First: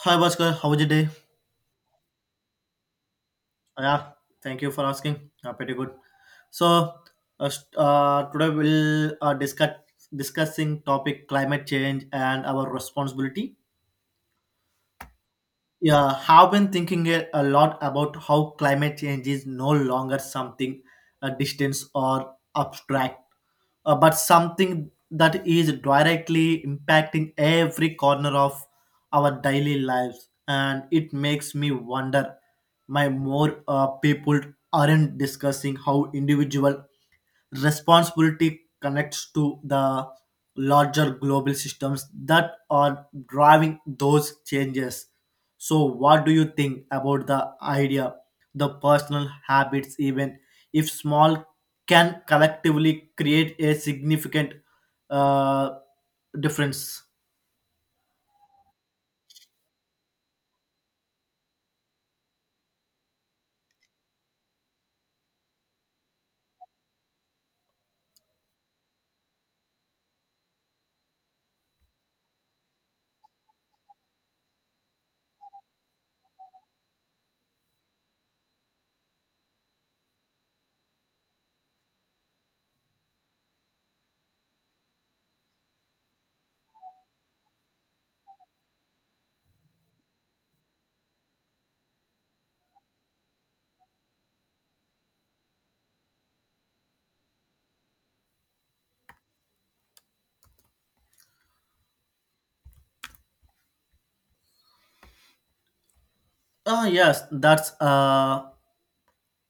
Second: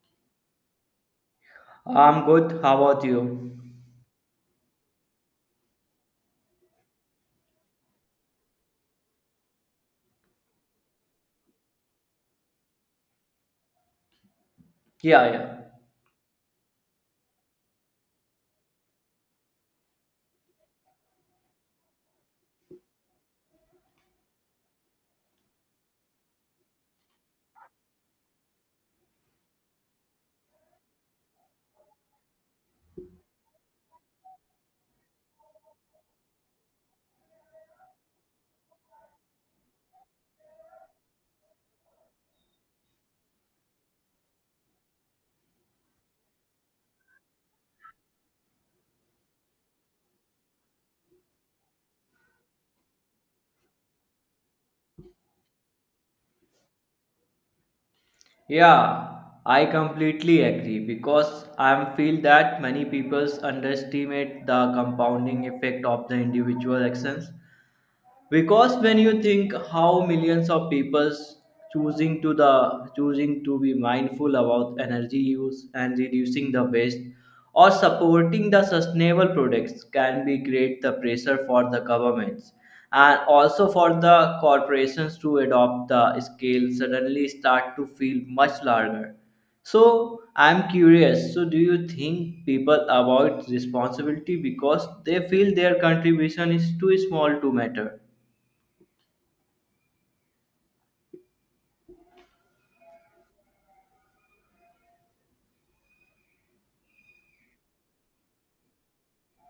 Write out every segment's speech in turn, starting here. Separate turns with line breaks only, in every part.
Hi Bhaskar, how was your day?
I'm good. How about you?
Yeah, thank you for asking. Yeah, pretty good. So, Today we'll discuss discussing topic climate change and our responsibility.
Yeah, yeah.
Yeah, have been thinking a lot about how climate change is no longer something distant or abstract, but something that is directly impacting every corner of our daily lives. And it makes me wonder, why more people aren't discussing how individual responsibility connects to the larger global systems that are driving those changes. So, what do you think about the idea? The personal habits, even if small, can collectively create a significant uh, difference.
Yeah, I completely agree because I feel that many people underestimate the compounding effect of the individual actions. Because when you think how millions of people choosing to be mindful about energy use and reducing the waste or supporting the sustainable products can be create the pressure for the governments and also for the corporations to adopt the scale suddenly start to feel much larger. So I'm curious, so do you think people avoid responsibility because they feel their contribution is too small to matter?
Ah, yes, that's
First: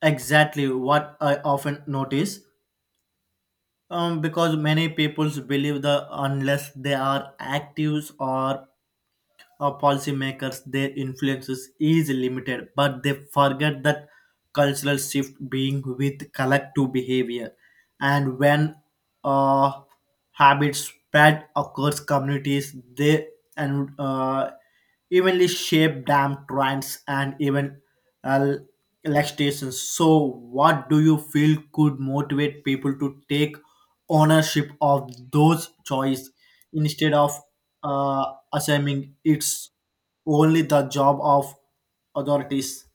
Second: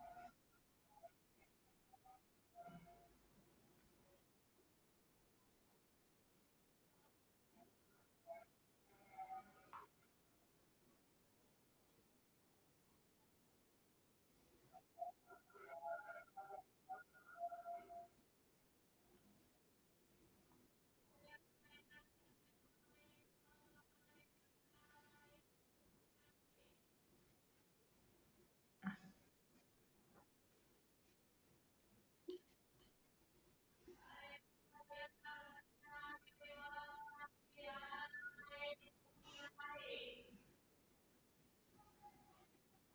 exactly what I often notice. Because many people believe that unless they are active or policymakers, their influences is limited, but they forget that cultural shift being with collective behavior, and when uh, habits spread across communities, they and evenly shape dam trends and even uh, elections. So what do you feel could motivate people to take ownership of those choices instead of uh, assuming it's only the job of authorities?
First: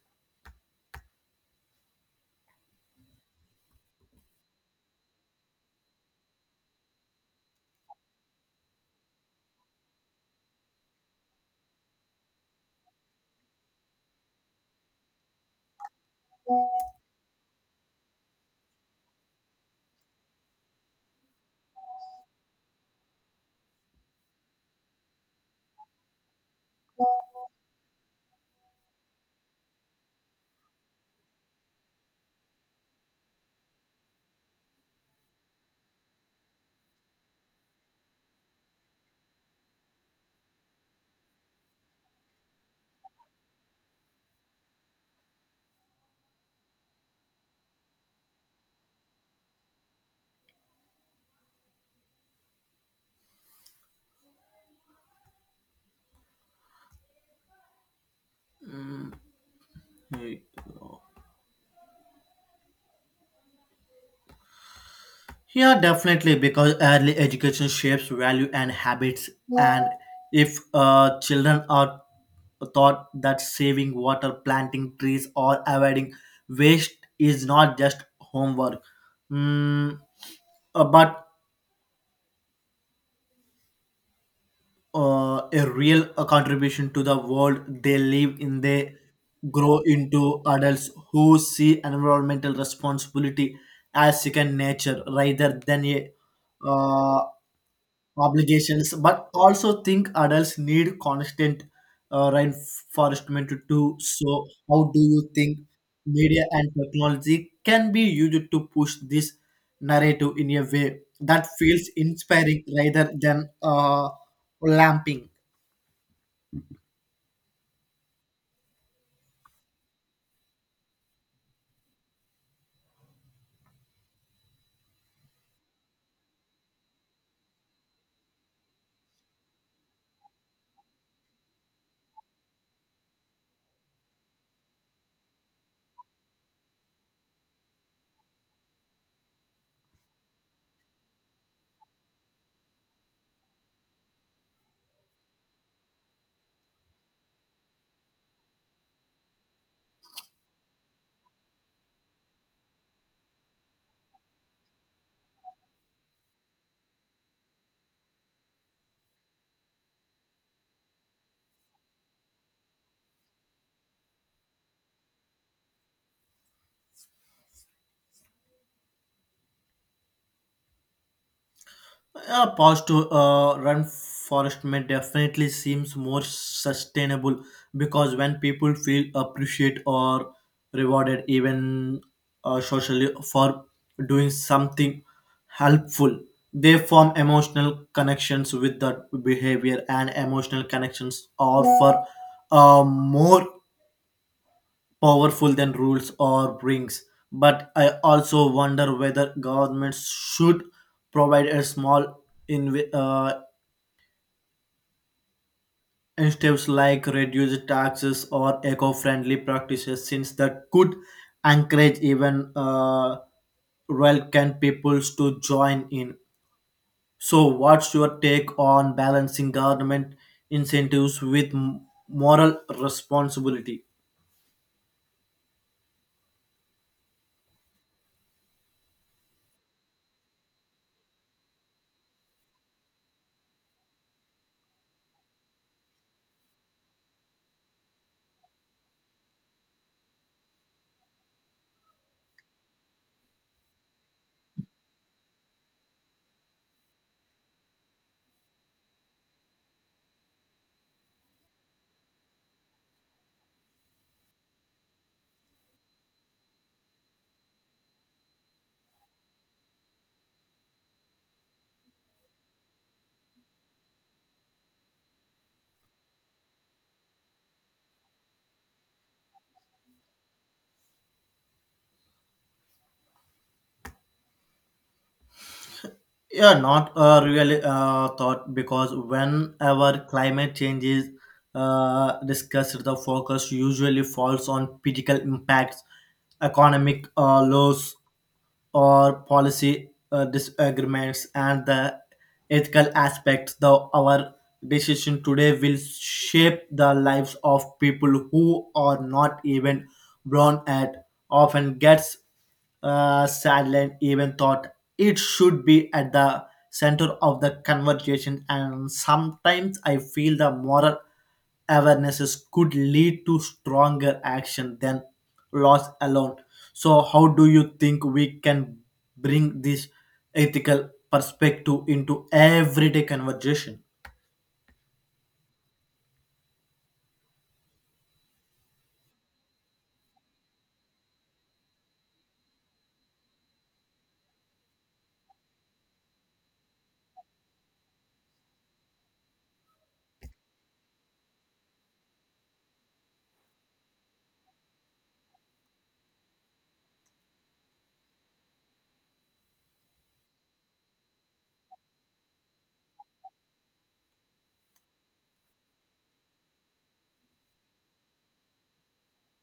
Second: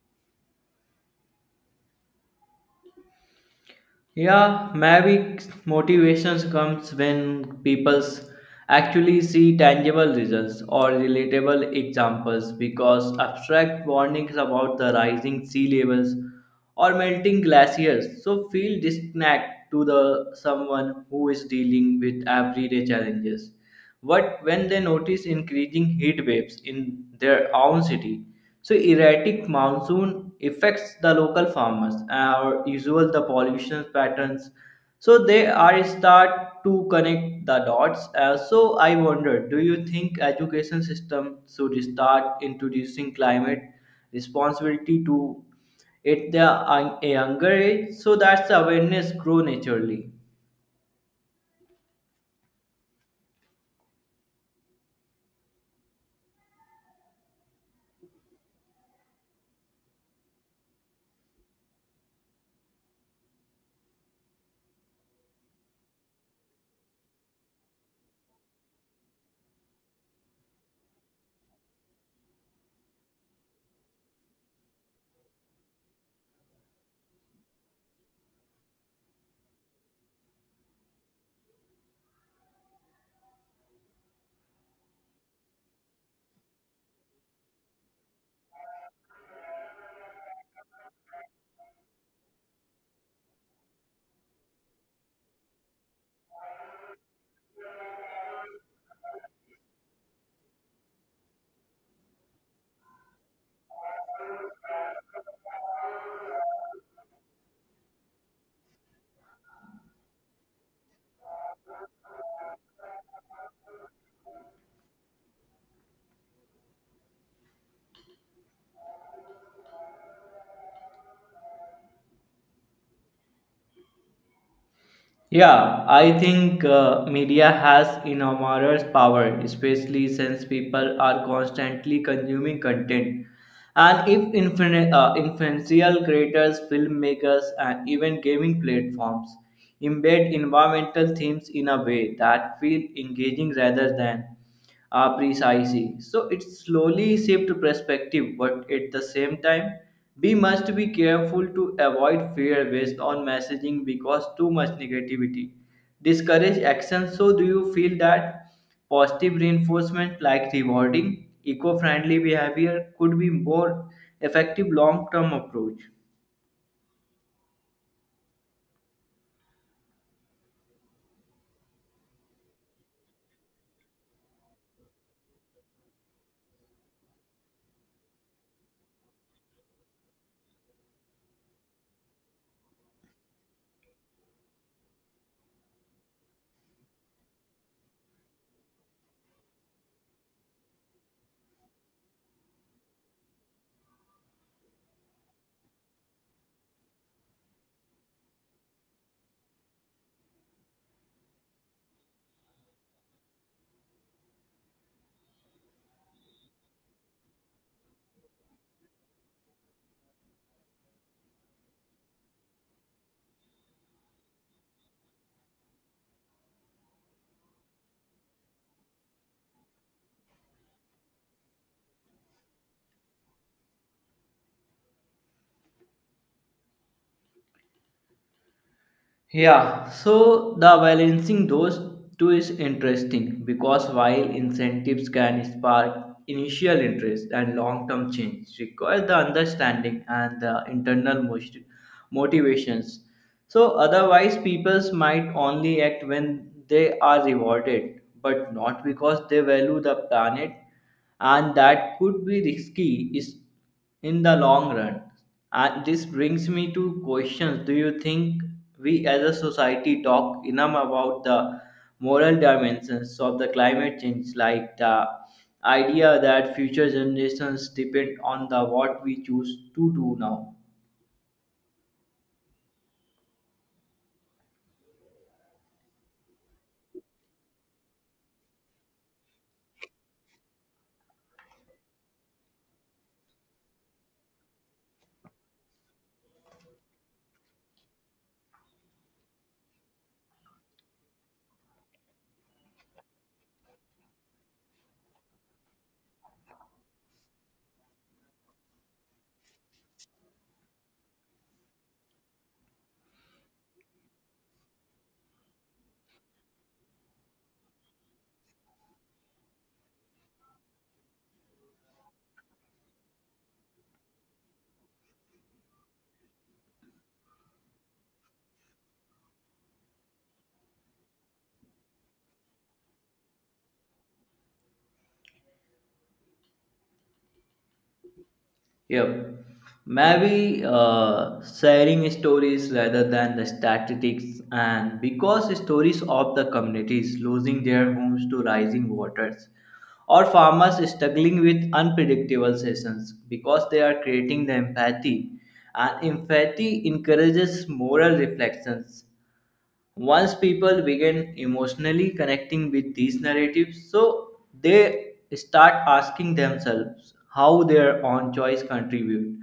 Yeah, maybe motivations comes when people actually see tangible results or relatable examples because abstract warnings about the rising sea levels or melting glaciers so feel disconnect to the someone who is dealing with everyday challenges. But when they notice increasing heat waves in their own city, so erratic monsoon affects the local farmers, or usual the pollution patterns. So they are start to connect the dots. So I wonder, do you think education system should start introducing climate responsibility to at the younger age so that the awareness grow naturally?
Hmm. Yeah, definitely, because early education shapes value and habits. And if children are taught that saving water, planting trees, or avoiding waste is not just homework, mm, but a real contribution to the world they live in, they grow into adults who see environmental responsibility as second nature rather than a uh, obligations, but also think adults need constant reinforcement too. So, how do you think media and technology can be used to push this narrative in a way that feels inspiring rather than lamping?
Yeah, I think media has enormous power, especially since people are constantly consuming content. And if influential creators, filmmakers, and even gaming platforms embed environmental themes in a way that feel engaging rather than... Ah, precisely. So it slowly shift perspective, but at the same time, we must be careful to avoid fear based on messaging because too much negativity discourage action. So do you feel that positive reinforcement like rewarding eco-friendly behavior could be more effective long-term approach?
A pause to run forest may definitely seems more sustainable because when people feel appreciated or rewarded, even socially, for doing something helpful, they form emotional connections with that behavior, and emotional connections offer more powerful than rules or brings. But I also wonder whether governments should provide a small in, uh, incentives like reduced taxes or eco-friendly practices, since that could encourage even can peoples to join in. So, what's your take on balancing government incentives with moral responsibility?
Yeah, so the balancing those two is interesting because while incentives can spark initial interest and long term change require the understanding and the internal motivations. So otherwise people might only act when they are rewarded but not because they value the planet, and that could be risky is in the long run. And this brings me to questions. Do you think we as a society talk enough about the moral dimensions of the climate change, like the idea that future generations depend on the what we choose to do now?
Yeah, not a really thought because whenever climate change is discussed, the focus usually falls on political impacts, economic loss, or policy disagreements, and the ethical aspects, the our decision today will shape the lives of people who are not even born at, often gets silent even thought it should be at the center of the conversation. And sometimes I feel the moral awarenesses could lead to stronger action than laws alone. So, how do you think we can bring this ethical perspective into everyday conversation?
Yep. Maybe sharing stories rather than the statistics, and because stories of the communities losing their homes to rising waters, or farmers struggling with unpredictable seasons, because they are creating the empathy, and empathy encourages moral reflections once people begin emotionally connecting with these narratives, so they start asking themselves how their own choice contribute.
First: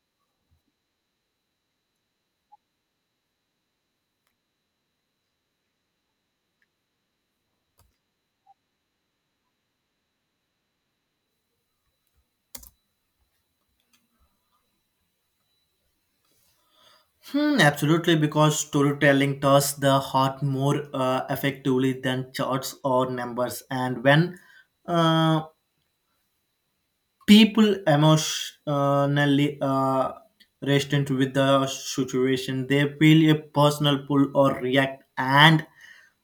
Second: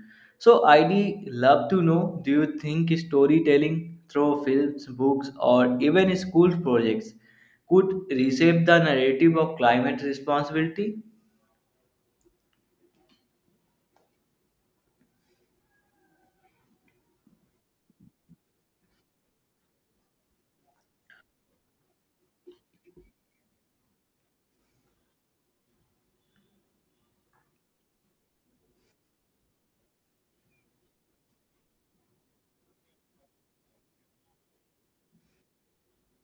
So I'd love to know, do you think storytelling through films, books, or even school projects could reshape the narrative of climate responsibility?
Hmm, absolutely, because storytelling touches the heart more effectively than charts or numbers. And when uh, people emotionally resistant with the situation, they feel a personal pull or react, and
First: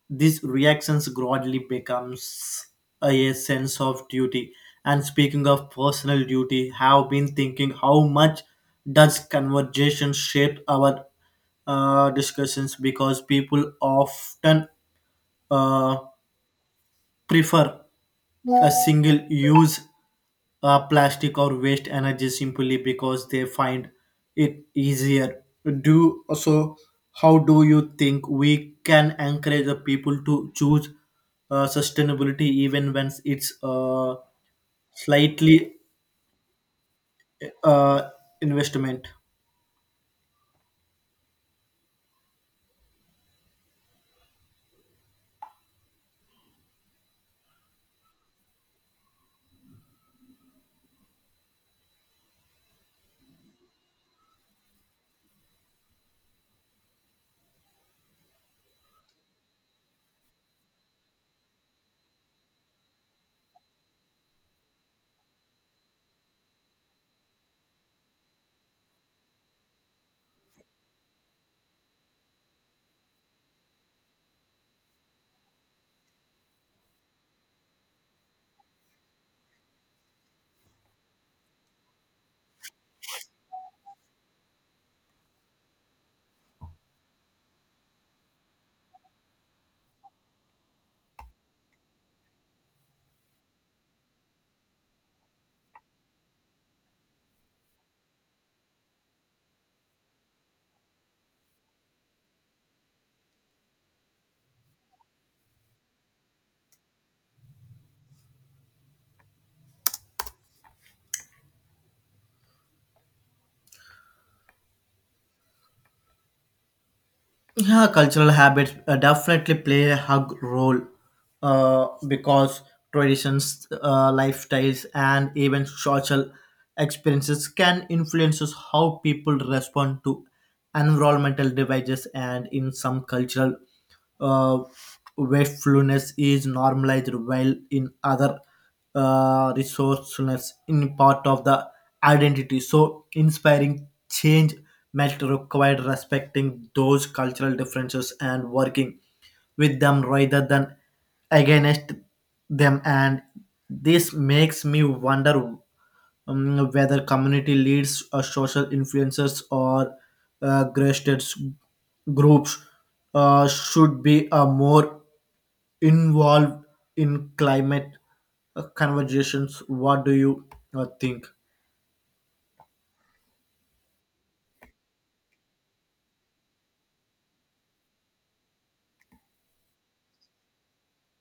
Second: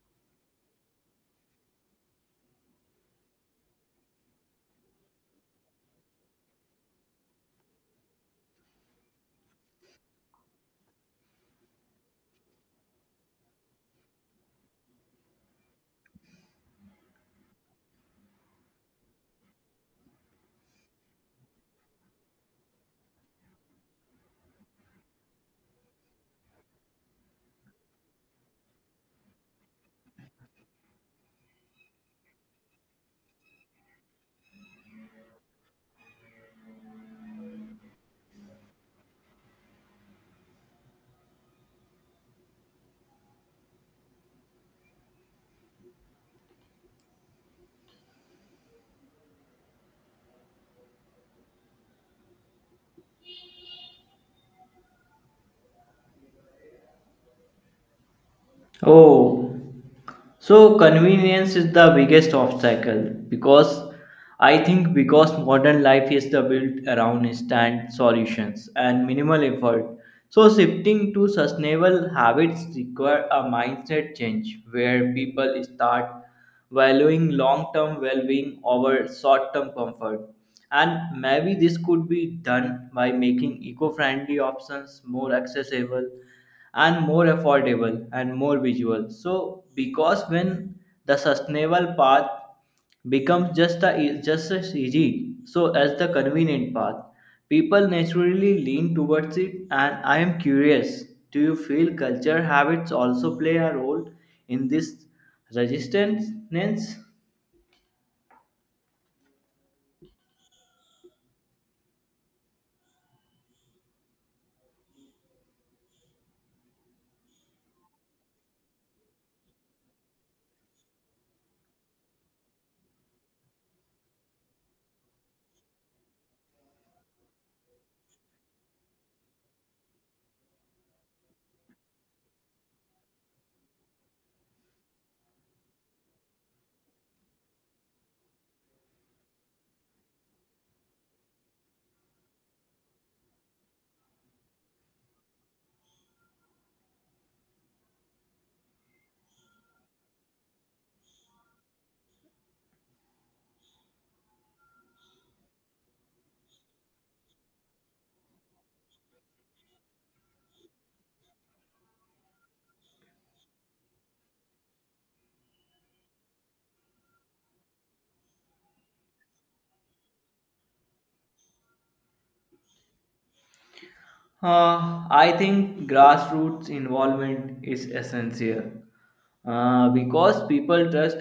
these reactions gradually becomes a sense of duty. And speaking of personal duty, have been thinking how much does conversation shape our discussions because people often uh, prefer a single use plastic or waste energy simply because they find it easier. Do so. How do you think we can encourage the people to choose sustainability even when it's slightly uh, investment?
Oh, so convenience is the biggest obstacle because I think because modern life is the built around instant solutions and minimal effort. So shifting to sustainable habits require a mindset change where people start valuing long-term well-being over short-term comfort. And maybe this could be done by making eco-friendly options more accessible and more affordable and more visual. So because when the sustainable path becomes just as easy so as the convenient path, people naturally lean towards it. And I am curious, do you feel culture habits also play a role in this resistance?
Yeah, cultural habits definitely play a hug role because traditions, lifestyles, and even social experiences can influences how people respond to environmental devices. And in some cultural uh, wastefulness is normalized, while in other resourcefulness in part of the identity. So inspiring change might require respecting those cultural differences and working with them rather than against them. And this makes me wonder whether community leaders, or social influencers, or grassroots groups should be more involved in climate conversations. What do you think?
I think grassroots involvement is essential because people trust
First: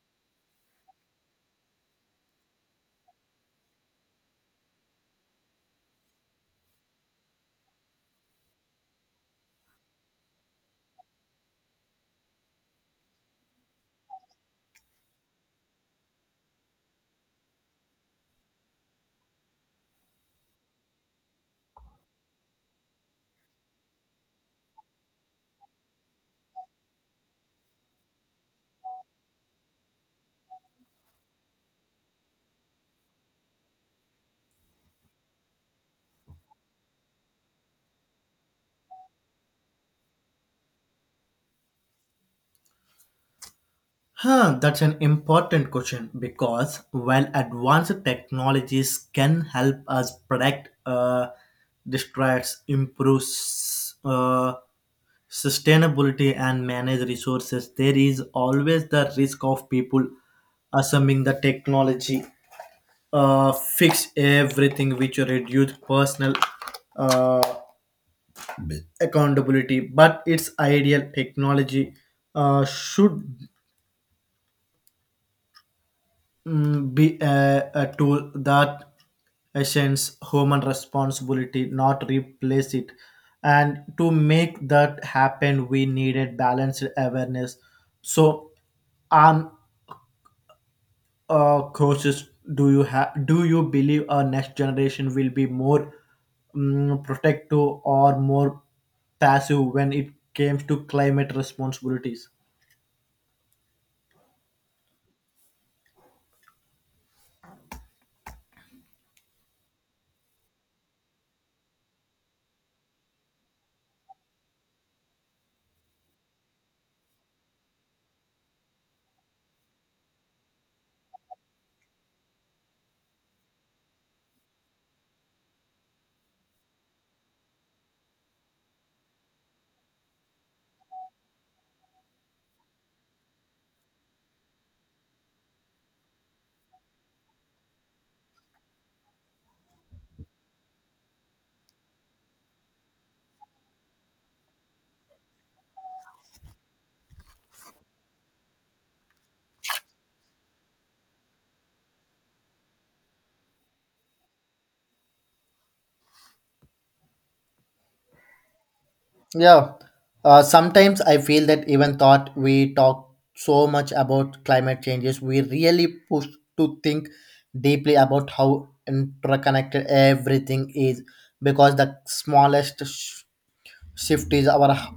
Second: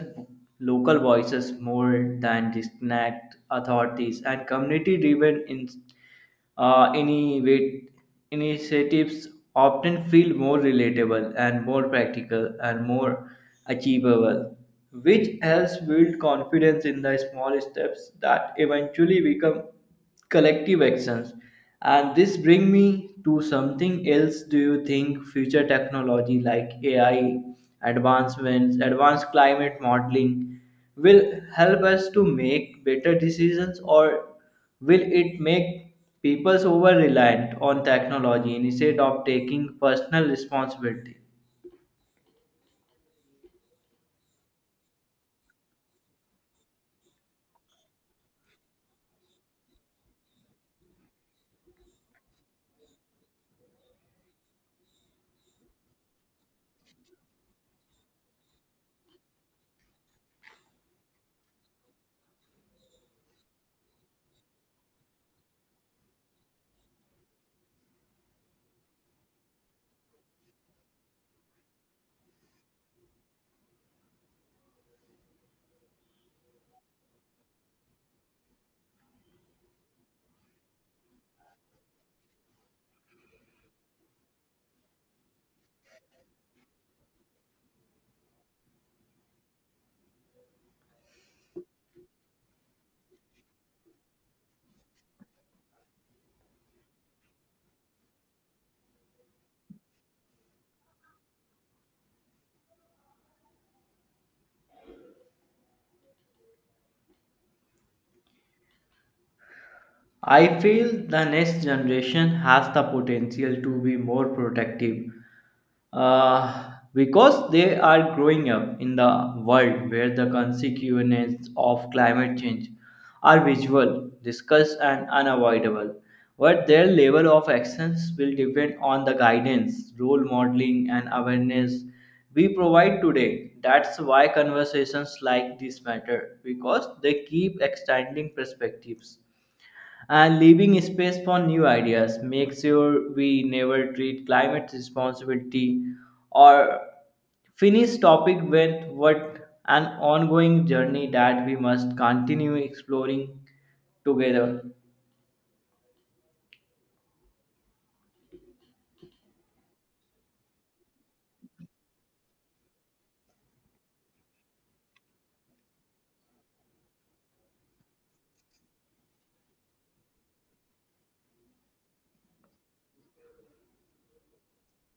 local voices more than distant authorities, and community driven uh, innovat- initiatives often feel more relatable and more practical and more achievable, which helps build confidence in the small steps that eventually become collective actions. And this brings me to something else. Do you think future technology like AI, advancements, advanced climate modeling will help us to make better decisions, or will it make people over reliant on technology instead of taking personal responsibility?
Huh, that's an important question because while advanced technologies can help us protect, distracts, improves sustainability, and manage resources, there is always the risk of people assuming the technology fix everything, which reduce personal uh, accountability. But its ideal technology should be a tool that essence human responsibility, not replace it. And to make that happen, we needed balanced awareness. so um Coaches, do you believe our next generation will be more protective or more passive when it comes to climate responsibilities?
I feel the next generation has the potential to be more protective because they are growing up in the world where the consequences of climate change are visual, discussed, and unavoidable. But their level of actions will depend on the guidance, role modeling, and awareness we provide today. That's why conversations like this matter because they keep extending perspectives and leaving space for new ideas. Make sure we never treat climate responsibility or finish topic with what an ongoing journey that we must continue exploring together.
Yeah, sometimes I feel that even thought we talk so much about climate changes, we really push to think deeply about how interconnected everything is, because the smallest shift is our h-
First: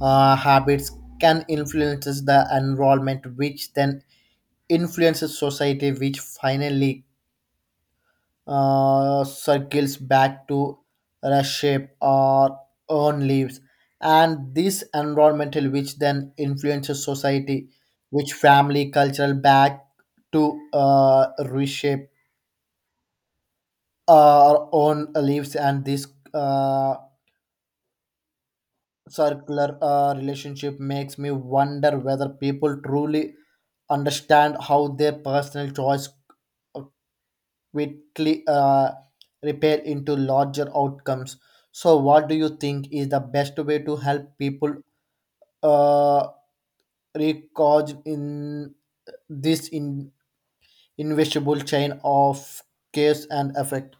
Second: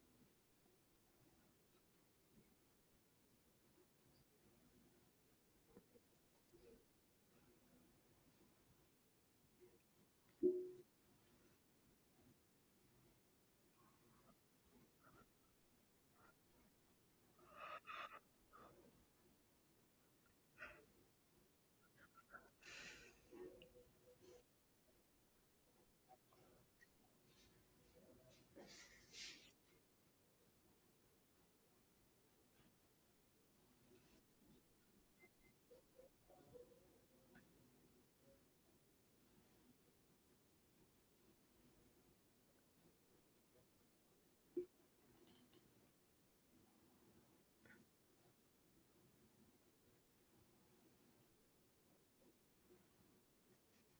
uh, habits can influences the environment, which then influences society, which finally circles back to reshape our own lives. And this environmental which then influences society which family cultural back to reshape our own lives. And this uh, circular relationship makes me wonder whether people truly understand how their personal choice quickly repair into larger outcomes. So, what do you think is the best way to help people uh, recharge in this invisible chain of cause and effect?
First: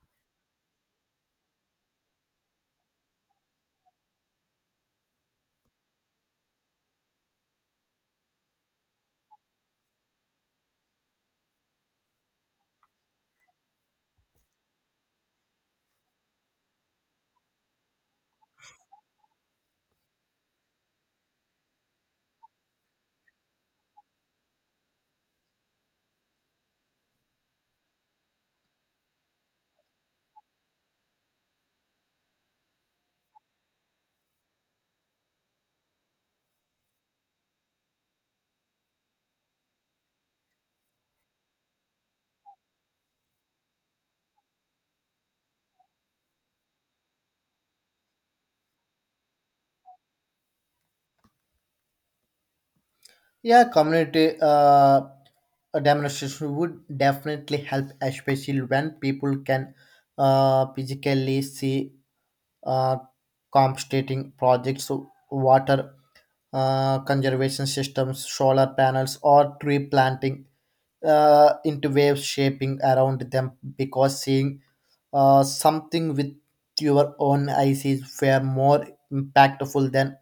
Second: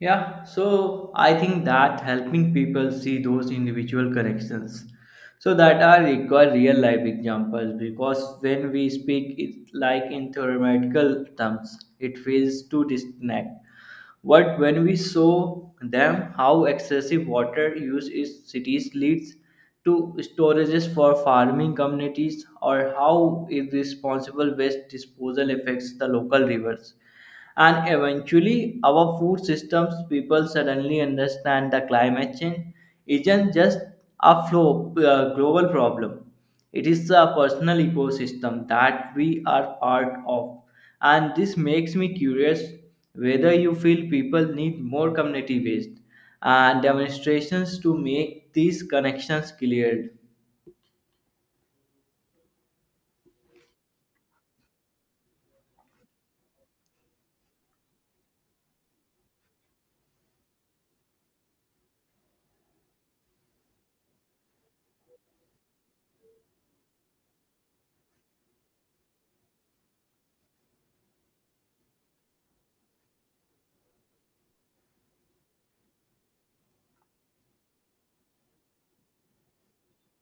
Yeah, so I think that helping people see those individual connections, so that are require real life examples because when we speak it like in theoretical terms, it feels too distant. But when we saw them how excessive water use in cities leads to storages for farming communities, or how irresponsible waste disposal affects the local rivers and eventually our food systems, people suddenly understand that climate change isn't just a flow, global problem. It is a personal ecosystem that we are part of. And this makes me curious whether you feel people need more community based and demonstrations to make these connections clear.
Yeah, community demonstration would definitely help, especially when people can physically see uh, compensating projects. So water conservation systems, solar panels, or tree planting into waves shaping around them, because seeing something with your own eyes is far more impactful than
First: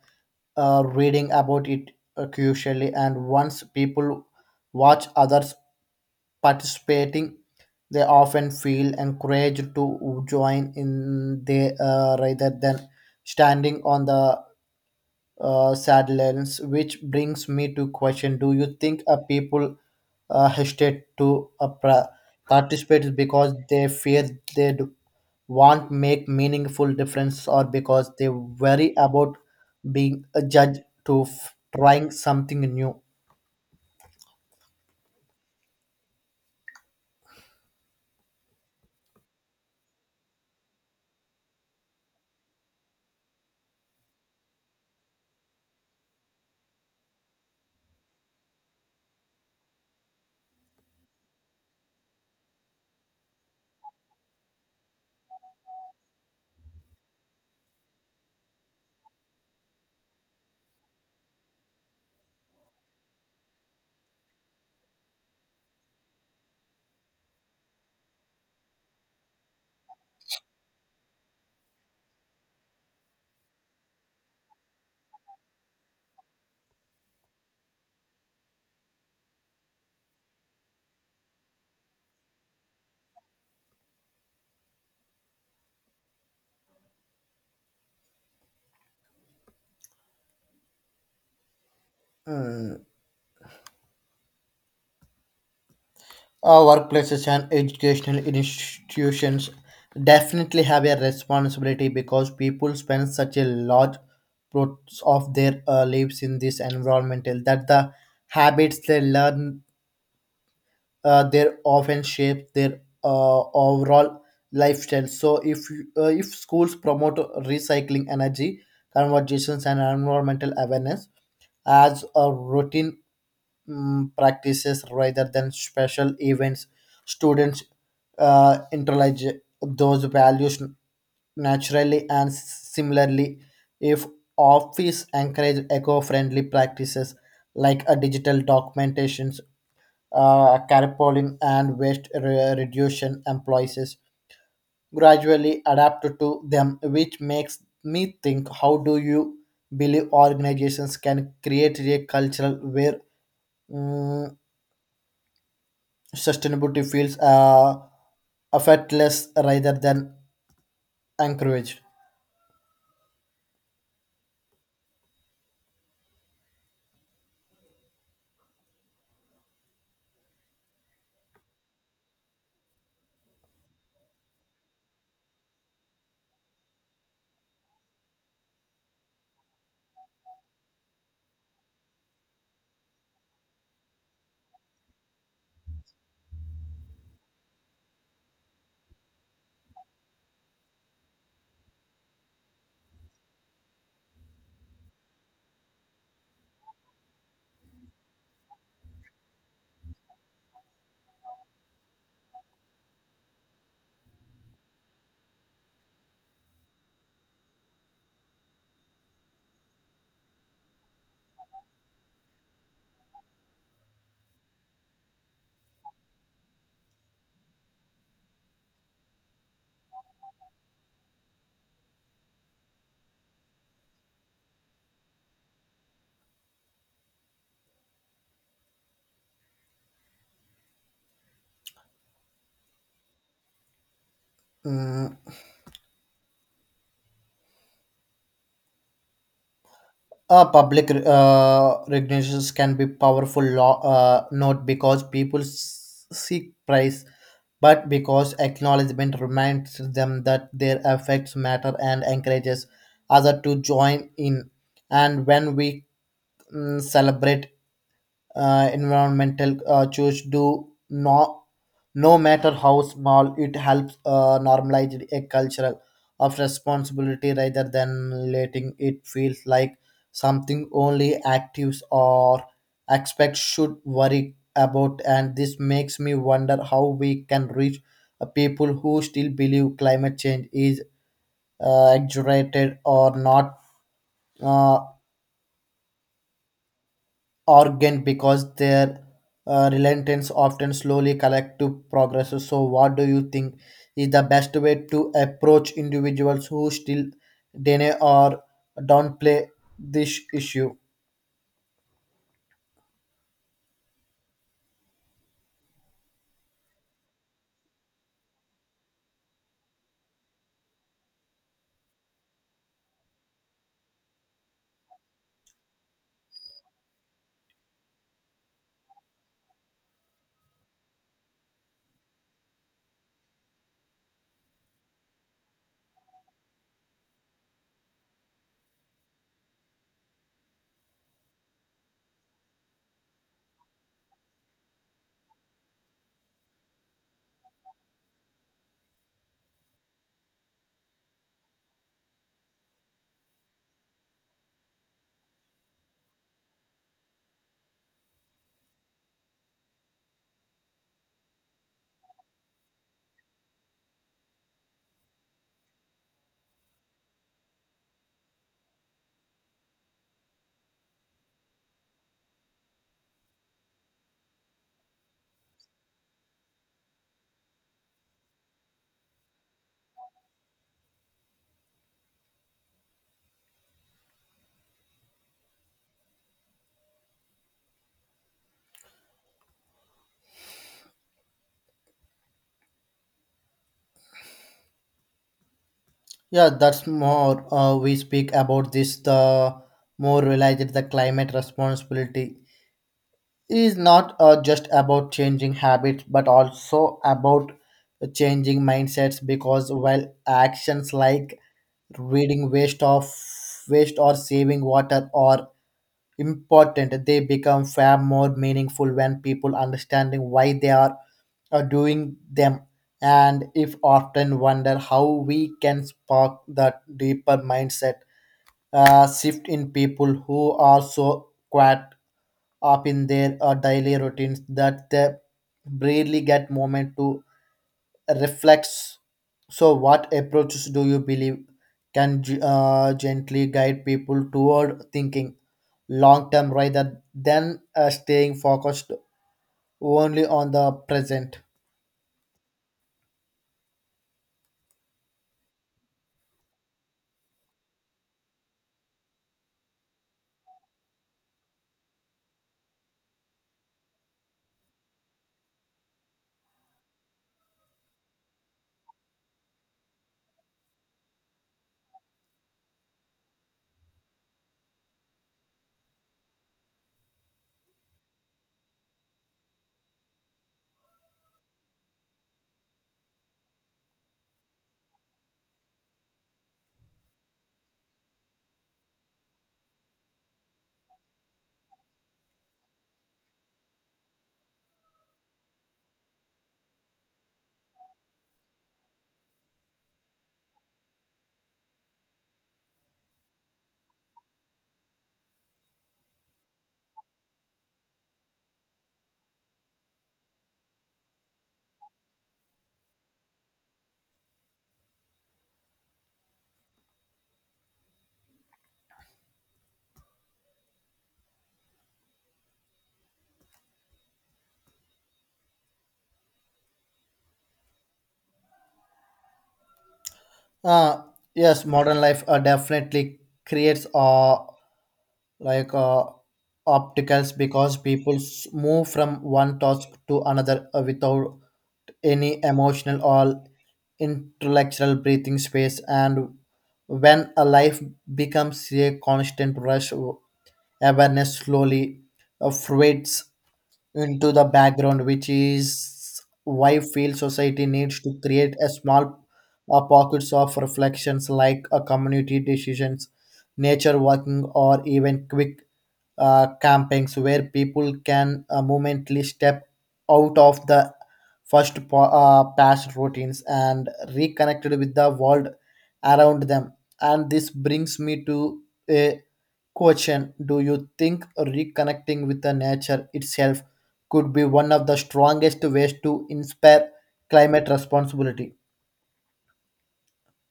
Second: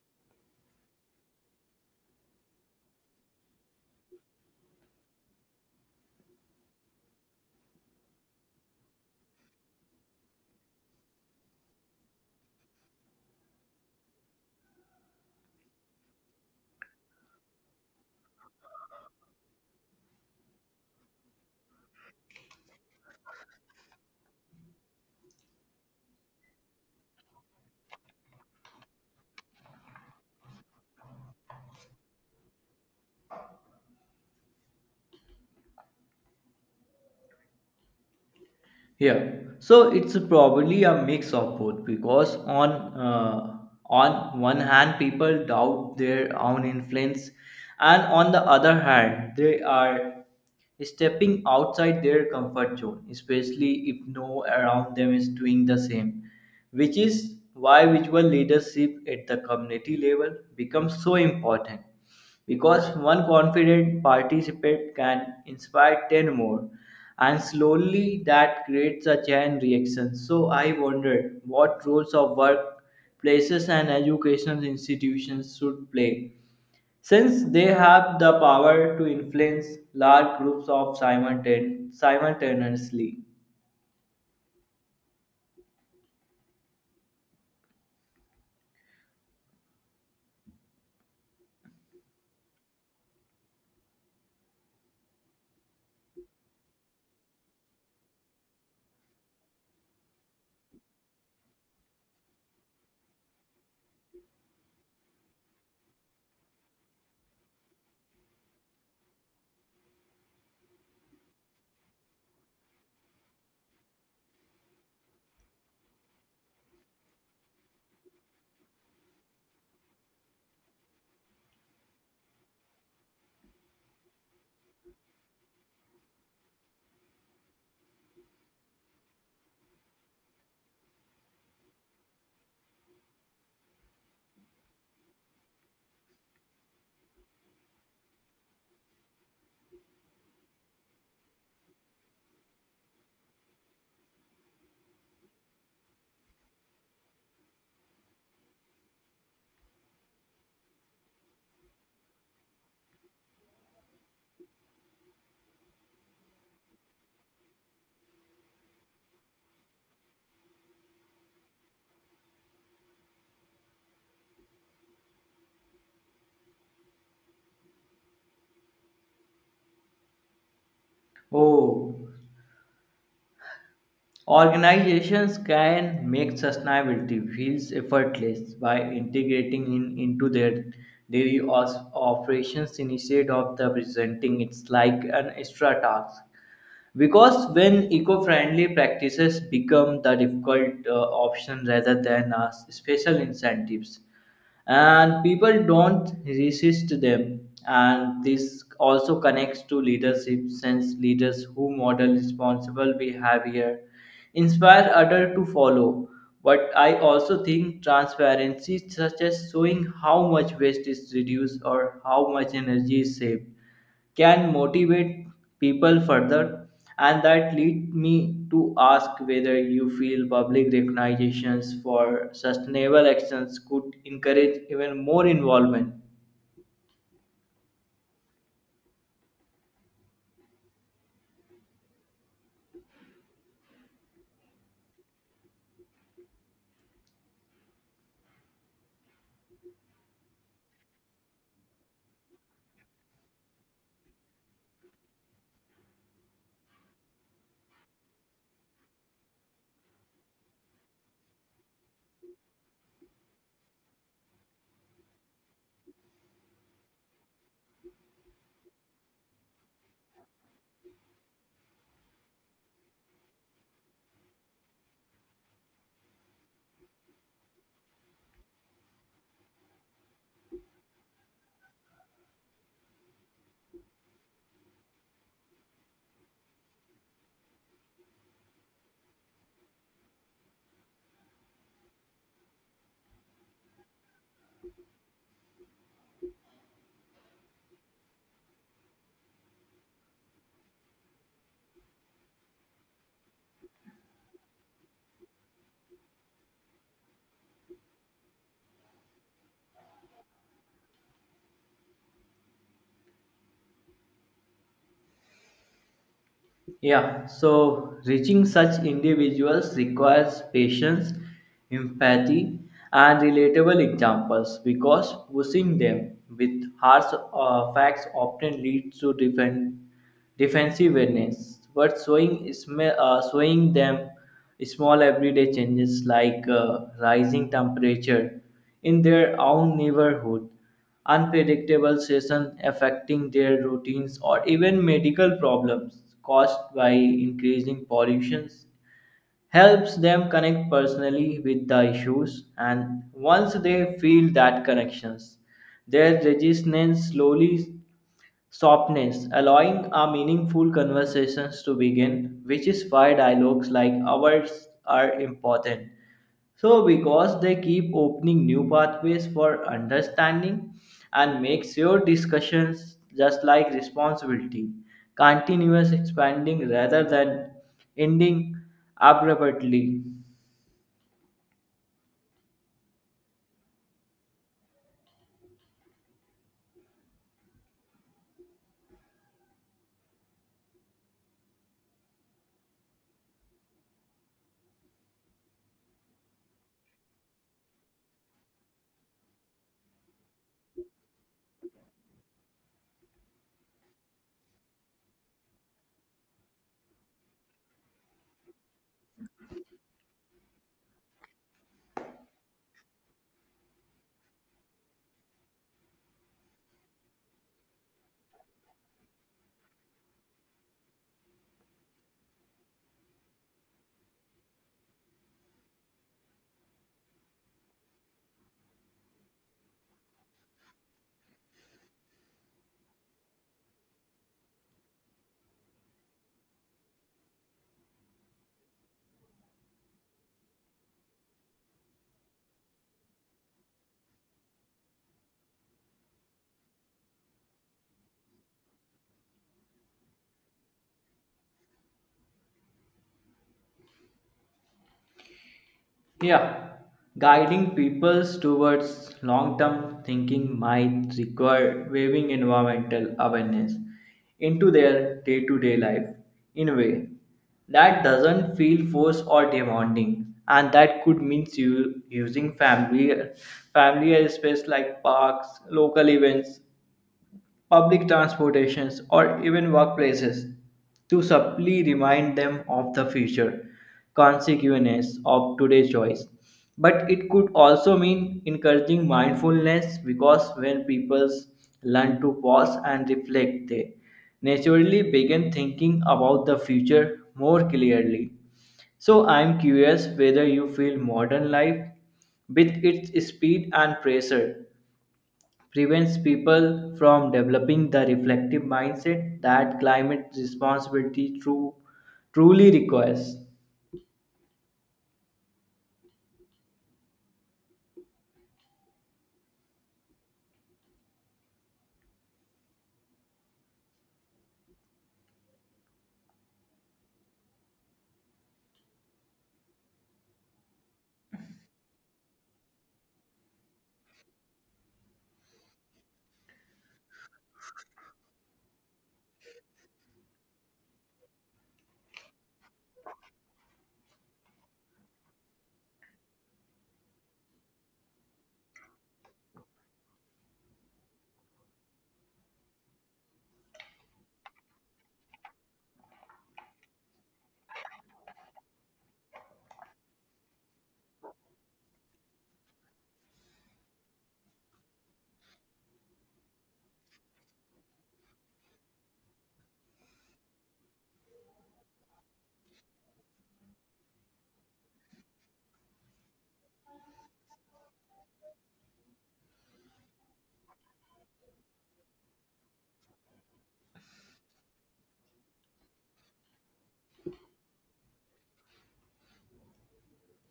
reading about it crucially. And once people watch others participating, they often feel encouraged to join in, they rather than standing on the sadness. Which brings me to question: do you think a people hesitate to participate because they fear they do, won't make meaningful difference, or because they worry about being a judge to trying something new?
Yeah, so it's probably a mix of both because on one hand people doubt their own influence, and on the other hand they are stepping outside their comfort zone, especially if no around them is doing the same, which is why visual leadership at the community level becomes so important because one confident participant can inspire 10 more and slowly that creates a chain reaction. So I wondered what roles of workplaces and educational institutions should play since they have the power to influence large groups of simultaneously.
Our workplaces and educational institutions definitely have a responsibility because people spend such a large parts of their lives in this environmental, that the habits they learn they often shape their overall lifestyle. So if schools promote recycling energy conversations and environmental awareness as a routine practices rather than special events. Students internalize those values naturally. And similarly, if office encourage eco-friendly practices like a digital documentations, carpooling and waste reduction, employees gradually adapt to them. Which makes me think, how do you believe organizations can create a culture where mm, sustainability feels effortless rather than encouraged?
Oh, organizations can make sustainability feels effortless by integrating into their operations instead of the presenting it's like an extra task. Because when eco-friendly practices become the difficult option rather than a special incentives, and people don't resist them. And this also connects to leadership since leaders who model responsible behavior inspire others to follow, but I also think transparency such as showing how much waste is reduced or how much energy is saved can motivate people further. And that lead me to ask whether you feel public recognitions for sustainable actions could encourage even more involvement.
Mm, Public recognitions can be powerful law, not because people seek praise, but because acknowledgement reminds them that their effects matter and encourages others to join in. And when we celebrate environmental choice do no no matter how small, it helps normalize a cultural of responsibility rather than letting it feel like something only actives or expects should worry about. And this makes me wonder how we can reach people who still believe climate change is exaggerated or not uh, organ, because their relentless often slowly collective progresses. So, what do you think is the best way to approach individuals who still deny or downplay this issue?
Yeah, so reaching such individuals requires patience, empathy, and relatable examples because pushing them with harsh facts often leads to defensiveness. But showing them small everyday changes like rising temperature in their own neighborhood, unpredictable seasons affecting their routines, or even medical problems caused by increasing pollution helps them connect personally with the issues. And once they feel that connections, their resistance slowly softness, allowing a meaningful conversations to begin, which is why dialogues like ours are important. So, because they keep opening new pathways for understanding and makes your discussions just like responsibility, continuous expanding rather than ending abruptly.
Yeah, that's more we speak about this, the more realized the climate responsibility is not just about changing habits but also about changing mindsets, because while actions like reading waste of waste or saving water are important, they become far more meaningful when people understanding why they are doing them. And if often wonder how we can spark that deeper mindset shift in people who are so caught up in their daily routines that they barely get moment to reflects. So, what approaches do you believe can gently guide people toward thinking long term rather than staying focused only on the present?
Yeah, guiding people towards long term thinking might require waiving environmental awareness into their day to day life in a way that doesn't feel forced or demanding. And that could mean you using familiar space like parks, local events, public transportations, or even workplaces to subtly remind them of the future consequences of today's choice. But it could also mean encouraging mindfulness because when people learn to pause and reflect, they naturally begin thinking about the future more clearly. So I'm curious whether you feel modern life with its speed and pressure prevents people from developing the reflective mindset that climate responsibility truly requires.
Uh, yes, modern life definitely creates like uh, opticals, because people move from one task to another without any emotional or intellectual breathing space. And when a life becomes a constant rush, awareness slowly fades into the background, which is why field society needs to create a small pockets of reflections like a community decisions, nature walking, or even quick campings where people can momently step out of the past routines and reconnected with the world around them. And this brings me to a question: do you think reconnecting with the nature itself could be one of the strongest ways to inspire climate responsibility?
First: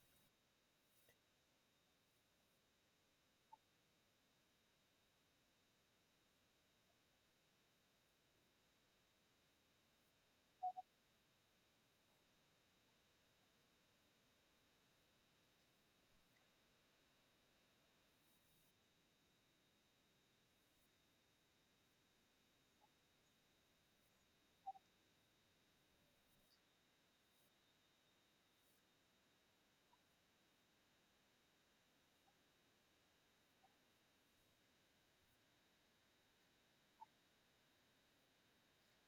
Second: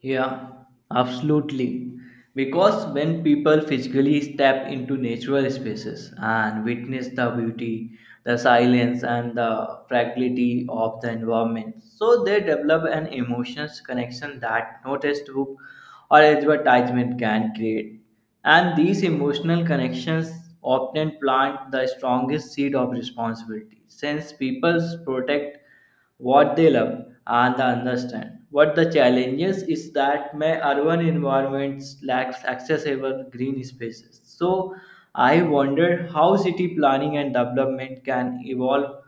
Yeah, absolutely. Because when people physically step into natural spaces and witness the beauty, the silence, and the fragility of the environment, so they develop an emotional connection that no textbook or advertisement can create. And these emotional connections often plant the strongest seed of responsibility, since people protect what they love and understand. What the challenges is that my urban environments lacks accessible green spaces. So I wonder how city planning and development can evolve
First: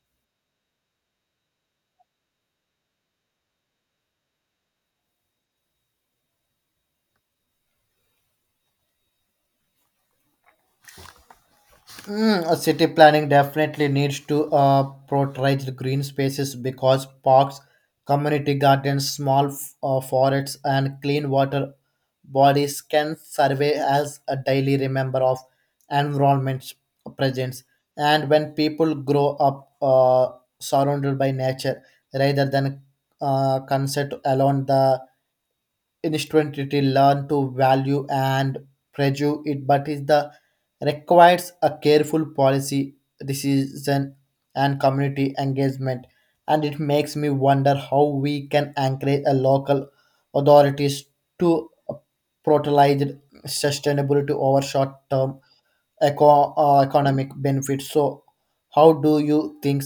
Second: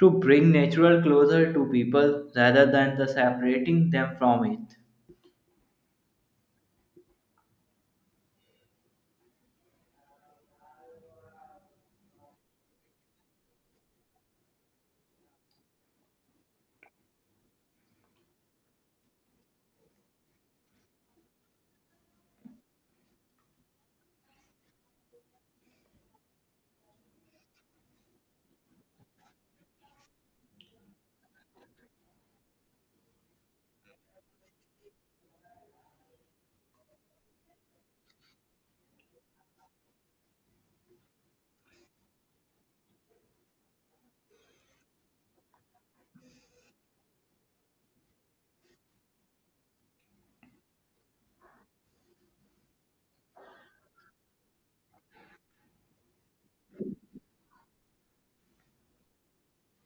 to bring natural closer to people rather than the separating them from it.
City planning definitely needs to prioritize the green spaces, because parks, community gardens, small forests, and clean water bodies can serve as a daily remember of environment's presence. And when people grow up surrounded by nature rather than consent alone, the instantly learn to value and prejudice it, but is the requires a careful policy decision and community engagement. And it makes me wonder how we can encourage a local authorities to prioritize sustainability over short-term economic benefits. So, how do you think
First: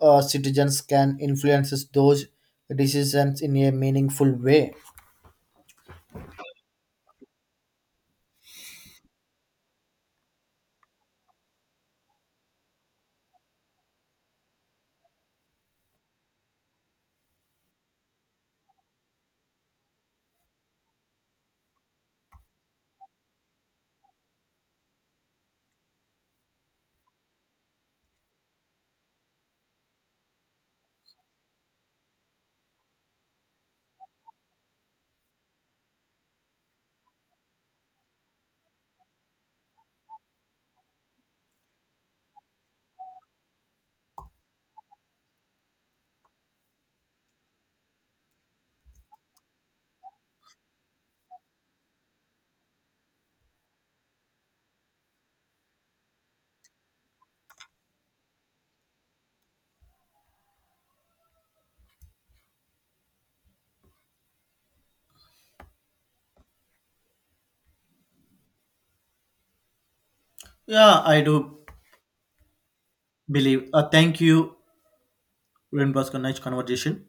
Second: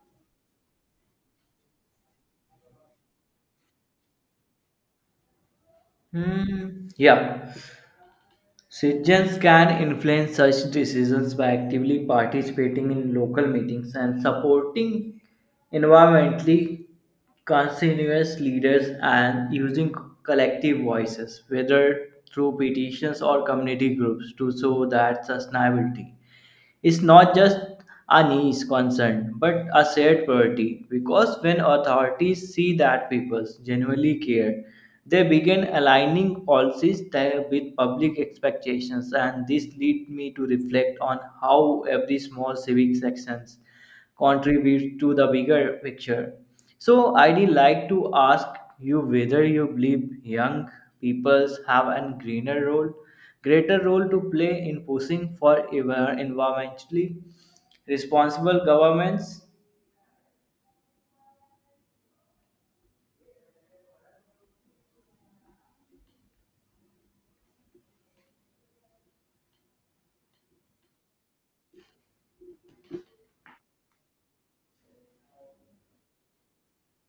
citizens can influence those decisions in a meaningful way?
Hmm. Yeah. Citizens can influence such decisions by actively participating in local meetings and supporting environmentally conscientious leaders and using collective voices, whether through petitions or community groups, to show that sustainability is not just a niche concern but a shared priority because when authorities see that people genuinely care, they begin aligning policies there with public expectations. And this lead me to reflect on how every small civic actions contributes to the bigger picture. So, I'd like to ask you whether you believe young peoples have a greater role to play in pushing for environmentally responsible governments.
Yeah, I do believe. Thank you, Ren, for a nice conversation.